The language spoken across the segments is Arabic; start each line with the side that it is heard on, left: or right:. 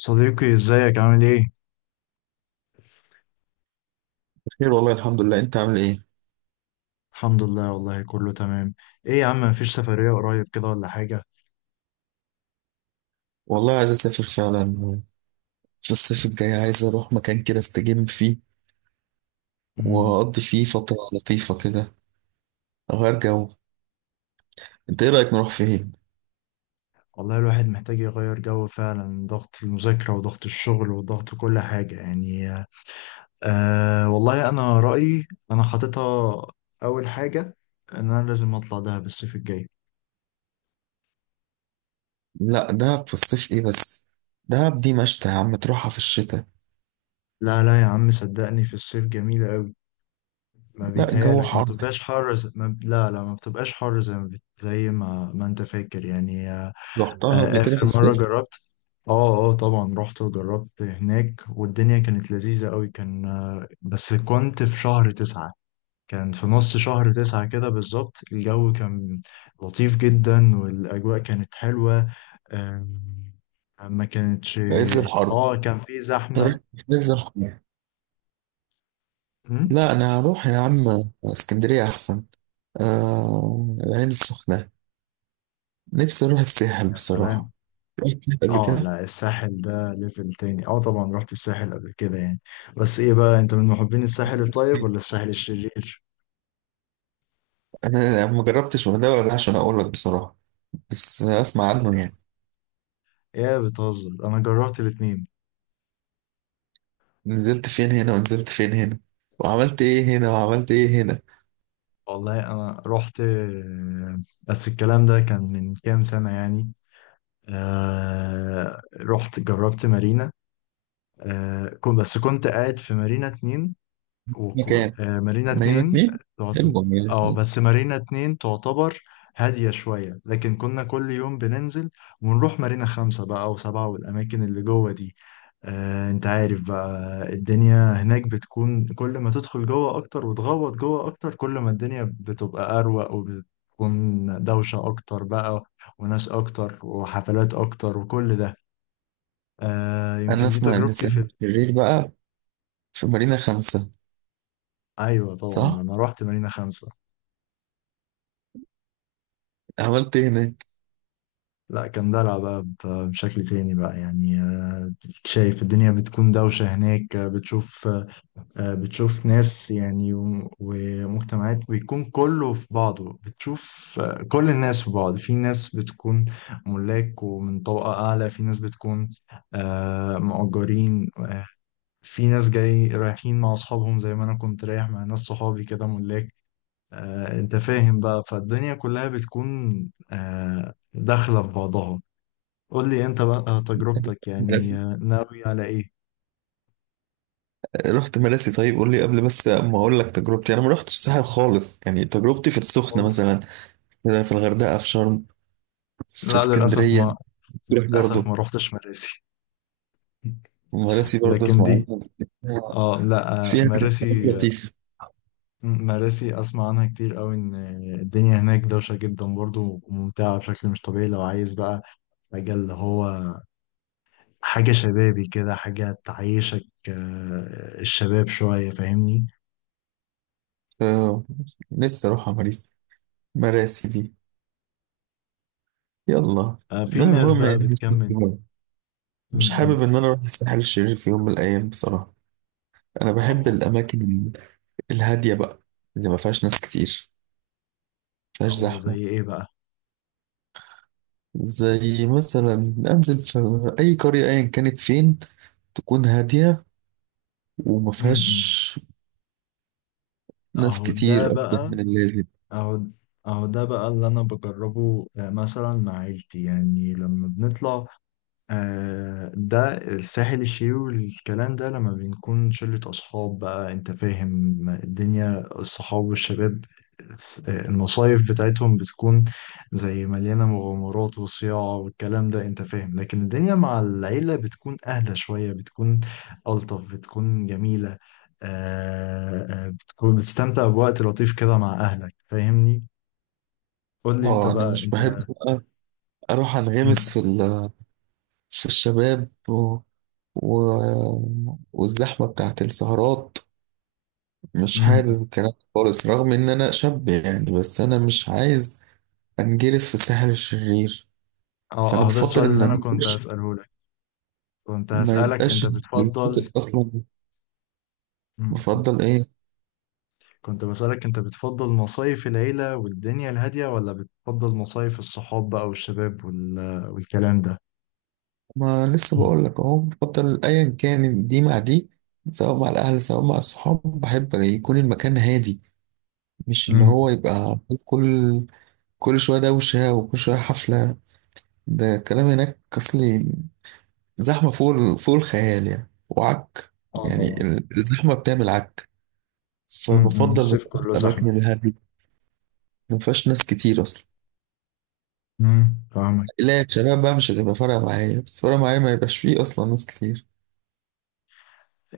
left: صديقي ازيك عامل ايه؟
right: خير والله. الحمد لله، انت عامل ايه؟
left: الحمد لله والله كله تمام. ايه يا عم مفيش سفرية قريب كده ولا حاجة؟
right: والله عايز اسافر فعلا. في الصيف الجاي عايز اروح مكان كده استجم فيه
left: امم
right: واقضي فيه فترة لطيفة كده، اغير جو. انت ايه رأيك نروح فين؟
left: والله الواحد محتاج يغير جو فعلا، ضغط المذاكرة وضغط الشغل وضغط كل حاجة يعني. آه والله انا رأيي، انا حاططها اول حاجة ان انا لازم اطلع دهب الصيف الجاي.
right: لا، دهب في الصيف ايه بس. دهب دي مشتى يا عم، تروحها في الشتاء.
left: لا لا يا عم، صدقني في الصيف جميلة قوي. ما
right: لا، الجو
left: بيتهيألك، ما
right: حر.
left: بتبقاش حر زي... ما... لا لا، ما بتبقاش حر زي ما بت... زي ما... ما انت فاكر يعني.
right: رحتها قبل كده في
left: آخر مرة
right: الصيف.
left: جربت، اه اه طبعا رحت وجربت هناك، والدنيا كانت لذيذة قوي، كان آه، بس كنت في شهر تسعة. كان في نص شهر تسعة كده بالظبط، الجو كان لطيف جدا والأجواء كانت حلوة. آم، ما كانتش.
right: في عز الحر.
left: اه كان في
right: تروح
left: زحمة.
right: في عز الحر.
left: أمم.
right: لا، انا هروح يا عم. اسكندرية احسن. العين السخنة. نفسي اروح الساحل
left: يا سلام.
right: بصراحة. رحت الساحل قبل
left: اه
right: كده.
left: لا، الساحل ده ليفل تاني. اه طبعا رحت الساحل قبل كده يعني. بس ايه بقى، انت من محبين الساحل الطيب ولا الساحل الشرير؟
right: انا ما جربتش الغردقه ولا ده عشان اقول لك بصراحه، بس اسمع عنه يعني.
left: يا بتهزر انا جربت الاتنين.
right: نزلت فين هنا ونزلت فين هنا، وعملت ايه هنا وعملت ايه هنا.
left: والله انا رحت، بس الكلام ده كان من كام سنة يعني. آه رحت جربت مارينا. آه بس كنت قاعد في مارينا اتنين. وكو...
right: مكان
left: آه مارينا
right: مارينا
left: اتنين.
right: اتنين
left: تعت-
right: حلو مارينا
left: اه
right: اتنين
left: بس مارينا اتنين تعتبر هادية شوية، لكن كنا كل يوم بننزل ونروح مارينا خمسة بقى أو سبعة، والأماكن اللي جوه دي. آه انت عارف بقى، الدنيا هناك بتكون كل ما تدخل جوه أكتر وتغوط جوه أكتر، كل ما الدنيا بتبقى أروق، وبتكون دوشة أكتر بقى وناس أكتر وحفلات أكتر وكل ده. آه
right: انا
left: يمكن دي
right: اسمع ان
left: تجربتي في.
right: ساحل الشرير بقى في مارينا 5.
left: أيوة طبعا
right: صح.
left: لما روحت مارينا خمسة،
right: عملت ايه هناك؟
left: لا كان دلع بقى بشكل تاني بقى يعني. شايف الدنيا بتكون دوشة هناك، بتشوف، بتشوف ناس يعني ومجتمعات بيكون كله في بعضه، بتشوف، كل الناس في بعض. في ناس بتكون ملاك ومن طبقة أعلى، في ناس بتكون، مؤجرين، في ناس جاي رايحين مع أصحابهم زي ما أنا كنت رايح مع ناس صحابي كده، ملاك، أنت فاهم بقى، فالدنيا كلها بتكون، داخلة في بعضها. قول لي انت بقى تجربتك يعني،
right: مراسي.
left: ناوي على ايه.
right: رحت مراسي. طيب قول لي قبل، بس ما اقول لك تجربتي. انا ما رحتش الساحل خالص يعني. تجربتي في السخنه
left: خالص.
right: مثلا، في الغردقه، في شرم، في
left: لا
right: اسكندريه. تروح
left: للاسف
right: برضو
left: ما روحتش مراسي.
right: مراسي؟ برضو
left: لكن
right: اسمع
left: دي،
right: عنها.
left: اه لا،
right: فيها ناس
left: مراسي.
right: لطيف.
left: مراسي اسمع عنها كتير قوي، ان الدنيا هناك دوشه جدا برضو، وممتعه بشكل مش طبيعي، لو عايز بقى مجال اللي هو حاجه شبابي كده، حاجه تعيشك، الشباب شويه، فاهمني.
right: آه، نفسي أروح على مريسي، مراسي دي. يلا.
left: في
right: لا،
left: ناس
right: المهم
left: بقى
right: يعني مش
left: بتكمل. م-
right: مش
left: م.
right: حابب إن أنا أروح الساحل الشرير في يوم من الأيام بصراحة. أنا بحب
left: اه
right: الأماكن الهادية بقى، اللي ما فيهاش ناس كتير، ما فيهاش
left: او
right: زحمة.
left: زي ايه بقى.
right: زي مثلا أنزل في أي قرية أيا كانت فين، تكون هادية وما
left: م-
right: فيهاش
left: م.
right: ناس
left: اهو ده
right: كتير أكتر
left: بقى
right: من اللازم.
left: أهو أهو ده بقى اللي أنا بجربه، مثلا مع عيلتي يعني لما بنطلع، ده الساحل الشرير والكلام ده. لما بنكون شلة أصحاب بقى، أنت فاهم، الدنيا الصحاب والشباب، المصايف بتاعتهم بتكون زي مليانة مغامرات وصياعة والكلام ده، أنت فاهم. لكن الدنيا مع العيلة بتكون أهدى شوية، بتكون ألطف، بتكون جميلة، بتكون بتستمتع بوقت لطيف كده مع أهلك، فاهمني. قول لي أنت
right: اه، انا
left: بقى
right: مش بحب
left: أنت
right: بقى اروح
left: مم.
right: انغمس في في الشباب و... والزحمة بتاعت السهرات. مش
left: مم.
right: حابب الكلام ده خالص، رغم إن أنا شاب يعني، بس أنا مش عايز أنجرف في الساحل الشرير. فأنا
left: اه، ده
right: بفضل
left: السؤال
right: إن
left: اللي أنا
right: أنا
left: كنت هسأله لك. كنت
right: ما
left: هسألك
right: يبقاش
left: أنت بتفضل.
right: الشاطئ أصلا.
left: مم.
right: بفضل إيه؟
left: كنت بسألك أنت بتفضل مصايف العيلة والدنيا الهادية، ولا بتفضل مصايف الصحاب بقى والشباب والكلام ده؟
right: ما لسه
left: مم.
right: بقول لك أهو، بفضل أيا كان، دي مع دي. سواء مع الأهل سواء مع الصحاب، بحب يكون المكان هادي. مش اللي
left: امم
right: هو يبقى كل كل شوية دوشة وكل شوية حفلة. ده الكلام هناك أصلي. زحمة فوق الخيال يعني، وعك
left: اه
right: يعني.
left: طبعا.
right: الزحمة بتعمل عك. فبفضل
left: الصيف
right: بصراحة
left: كله
right: الأماكن
left: زحمة.
right: الهادية، ما فيهاش ناس كتير أصلا.
left: فاهمك.
right: لا شباب بقى مش هتبقى فارقة معايا، بس فارقة معايا ما يبقاش فيه أصلا ناس كتير.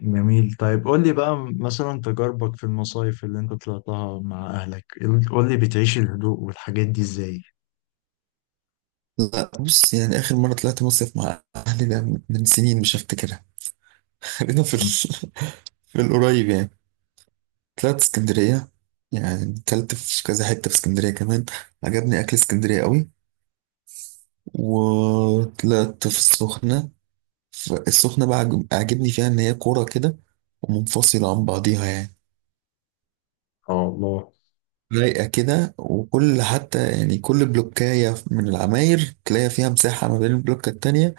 left: جميل، طيب قول لي بقى مثلا تجاربك في المصايف اللي انت طلعتها مع اهلك. قول لي بتعيش الهدوء والحاجات دي ازاي.
right: لا، بص يعني آخر مرة طلعت مصيف مع أهلي ده من سنين، مش هفتكرها. خلينا في
left: مم.
right: في القريب يعني. طلعت اسكندرية، يعني أكلت في كذا حتة في اسكندرية كمان، عجبني أكل اسكندرية قوي. وطلعت في السخنة. السخنة بقى عاجبني فيها إن هي كورة كده، ومنفصلة عن بعضيها يعني،
left: اه الله.
right: رايقة كده. وكل حتى يعني كل بلوكاية من العماير تلاقي فيها مساحة ما بين البلوكة التانية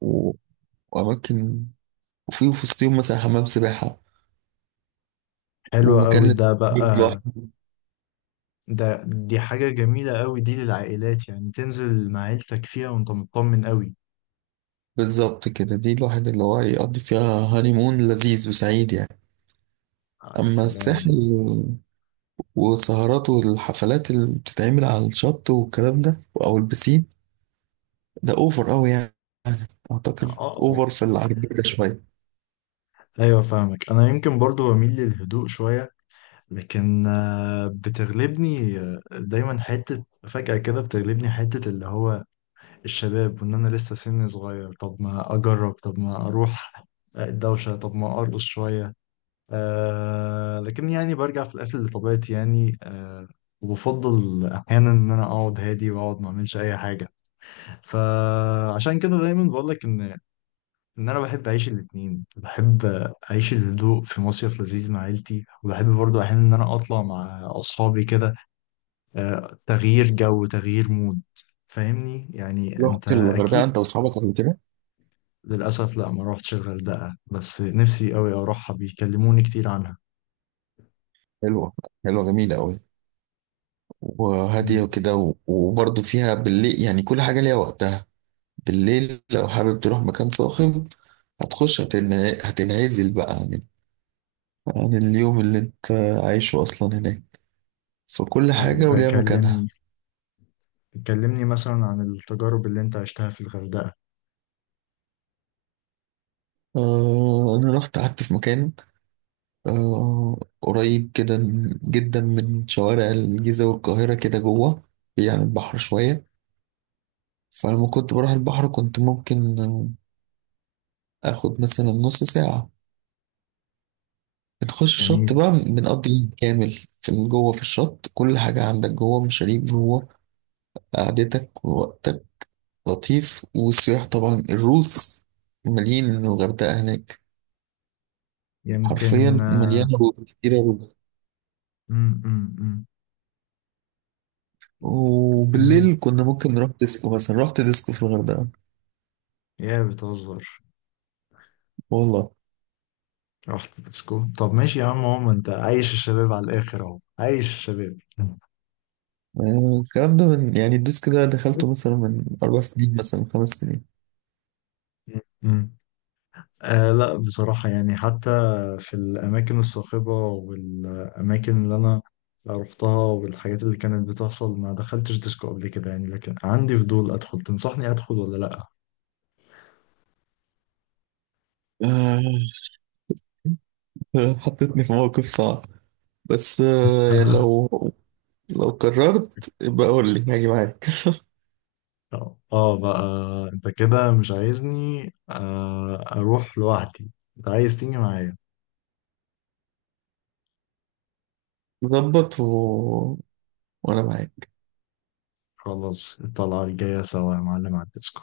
right: و- وأماكن، وفي وسطهم مثلا حمام سباحة
left: حلو
right: ومكان
left: قوي ده بقى.
right: للتسليك لوحده.
left: دي حاجة جميلة قوي، دي للعائلات يعني، تنزل مع عيلتك فيها وانت مطمن قوي.
right: بالظبط كده. دي الواحد اللي هو يقضي فيها هانيمون لذيذ وسعيد يعني.
left: آه يا
right: أما الساحل
left: سلام.
right: وسهرات والحفلات اللي بتتعمل على الشط والكلام ده أو البسين، ده أوفر أوي يعني. أعتقد
left: اه
right: أوفر في العجيبة شوية.
left: ايوه فاهمك، انا يمكن برضو بميل للهدوء شوية. لكن، بتغلبني، دايما حتة فجأة كده، بتغلبني حتة اللي هو الشباب، وان انا لسه سني صغير، طب ما اجرب، طب ما اروح الدوشة، طب ما ارقص شوية. لكن يعني برجع في الآخر لطبيعتي يعني. وبفضل أحيانا إن أنا أقعد هادي، وأقعد ما أعملش أي حاجة. فعشان كده دايما بقول لك إن، أنا بحب أعيش الاتنين. بحب أعيش الهدوء في مصيف لذيذ مع عيلتي، وبحب برضو أحيانا إن أنا أطلع مع أصحابي كده. تغيير جو، تغيير مود. فاهمني يعني، أنت
right: رحت الغردقة
left: أكيد.
right: أنت وأصحابك قبل كده؟
left: للأسف لا، ما روحتش الغردقة، بس نفسي أوي أروحها، بيكلموني كتير عنها.
right: حلوة. حلوة جميلة أوي، وهادية
left: مم.
right: وكده، وبرضه فيها بالليل يعني كل حاجة ليها وقتها. بالليل لو حابب تروح مكان صاخب، هتخش، هتنعزل بقى عن اليوم اللي أنت عايشه أصلا هناك. فكل حاجة
left: طيب
right: وليها مكانها.
left: كلمني، كلمني مثلا عن التجارب اللي انت عشتها في الغردقة.
right: أنا رحت قعدت في مكان قريب كده جدا من شوارع الجيزة والقاهرة كده جوه، يعني البحر شوية. فلما كنت بروح البحر كنت ممكن اخد مثلا نص ساعة، بنخش الشط
left: جميل.
right: بقى بنقضي يوم كامل في جوه. في الشط كل حاجة عندك جوه، مشاريب جوه، قعدتك ووقتك لطيف. والسياح طبعا الروث، مليان الغردقة هناك. حرفيا
left: يمكن.
right: مليانة روث، كتيرة روث.
left: مم، مم، مم. جميل.
right: وبالليل كنا ممكن نروح ديسكو مثلا. رحت ديسكو في الغردقة،
left: يا بتهزر.
right: والله.
left: رحت ديسكو؟ طب ماشي يا عم، هو ما انت عايش الشباب على الاخر، اهو عايش الشباب. مم.
right: الكلام ده من يعني الديسك ده دخلته مثلا من 4 سنين، مثلا من 5 سنين.
left: مم. آه لا بصراحة يعني، حتى في الأماكن الصاخبة والأماكن اللي أنا رحتها والحاجات اللي كانت بتحصل، ما دخلتش ديسكو قبل كده يعني، لكن عندي فضول أدخل. تنصحني أدخل ولا لأ؟
right: آه، حطيتني في موقف صعب. بس يعني لو قررت يبقى قول لي هاجي معاك.
left: اه بقى، انت كده مش عايزني، اروح لوحدي، انت عايز تيجي معايا.
right: ظبط وانا معاك.
left: خلاص الطلعة الجاية سوا يا معلم على الديسكو.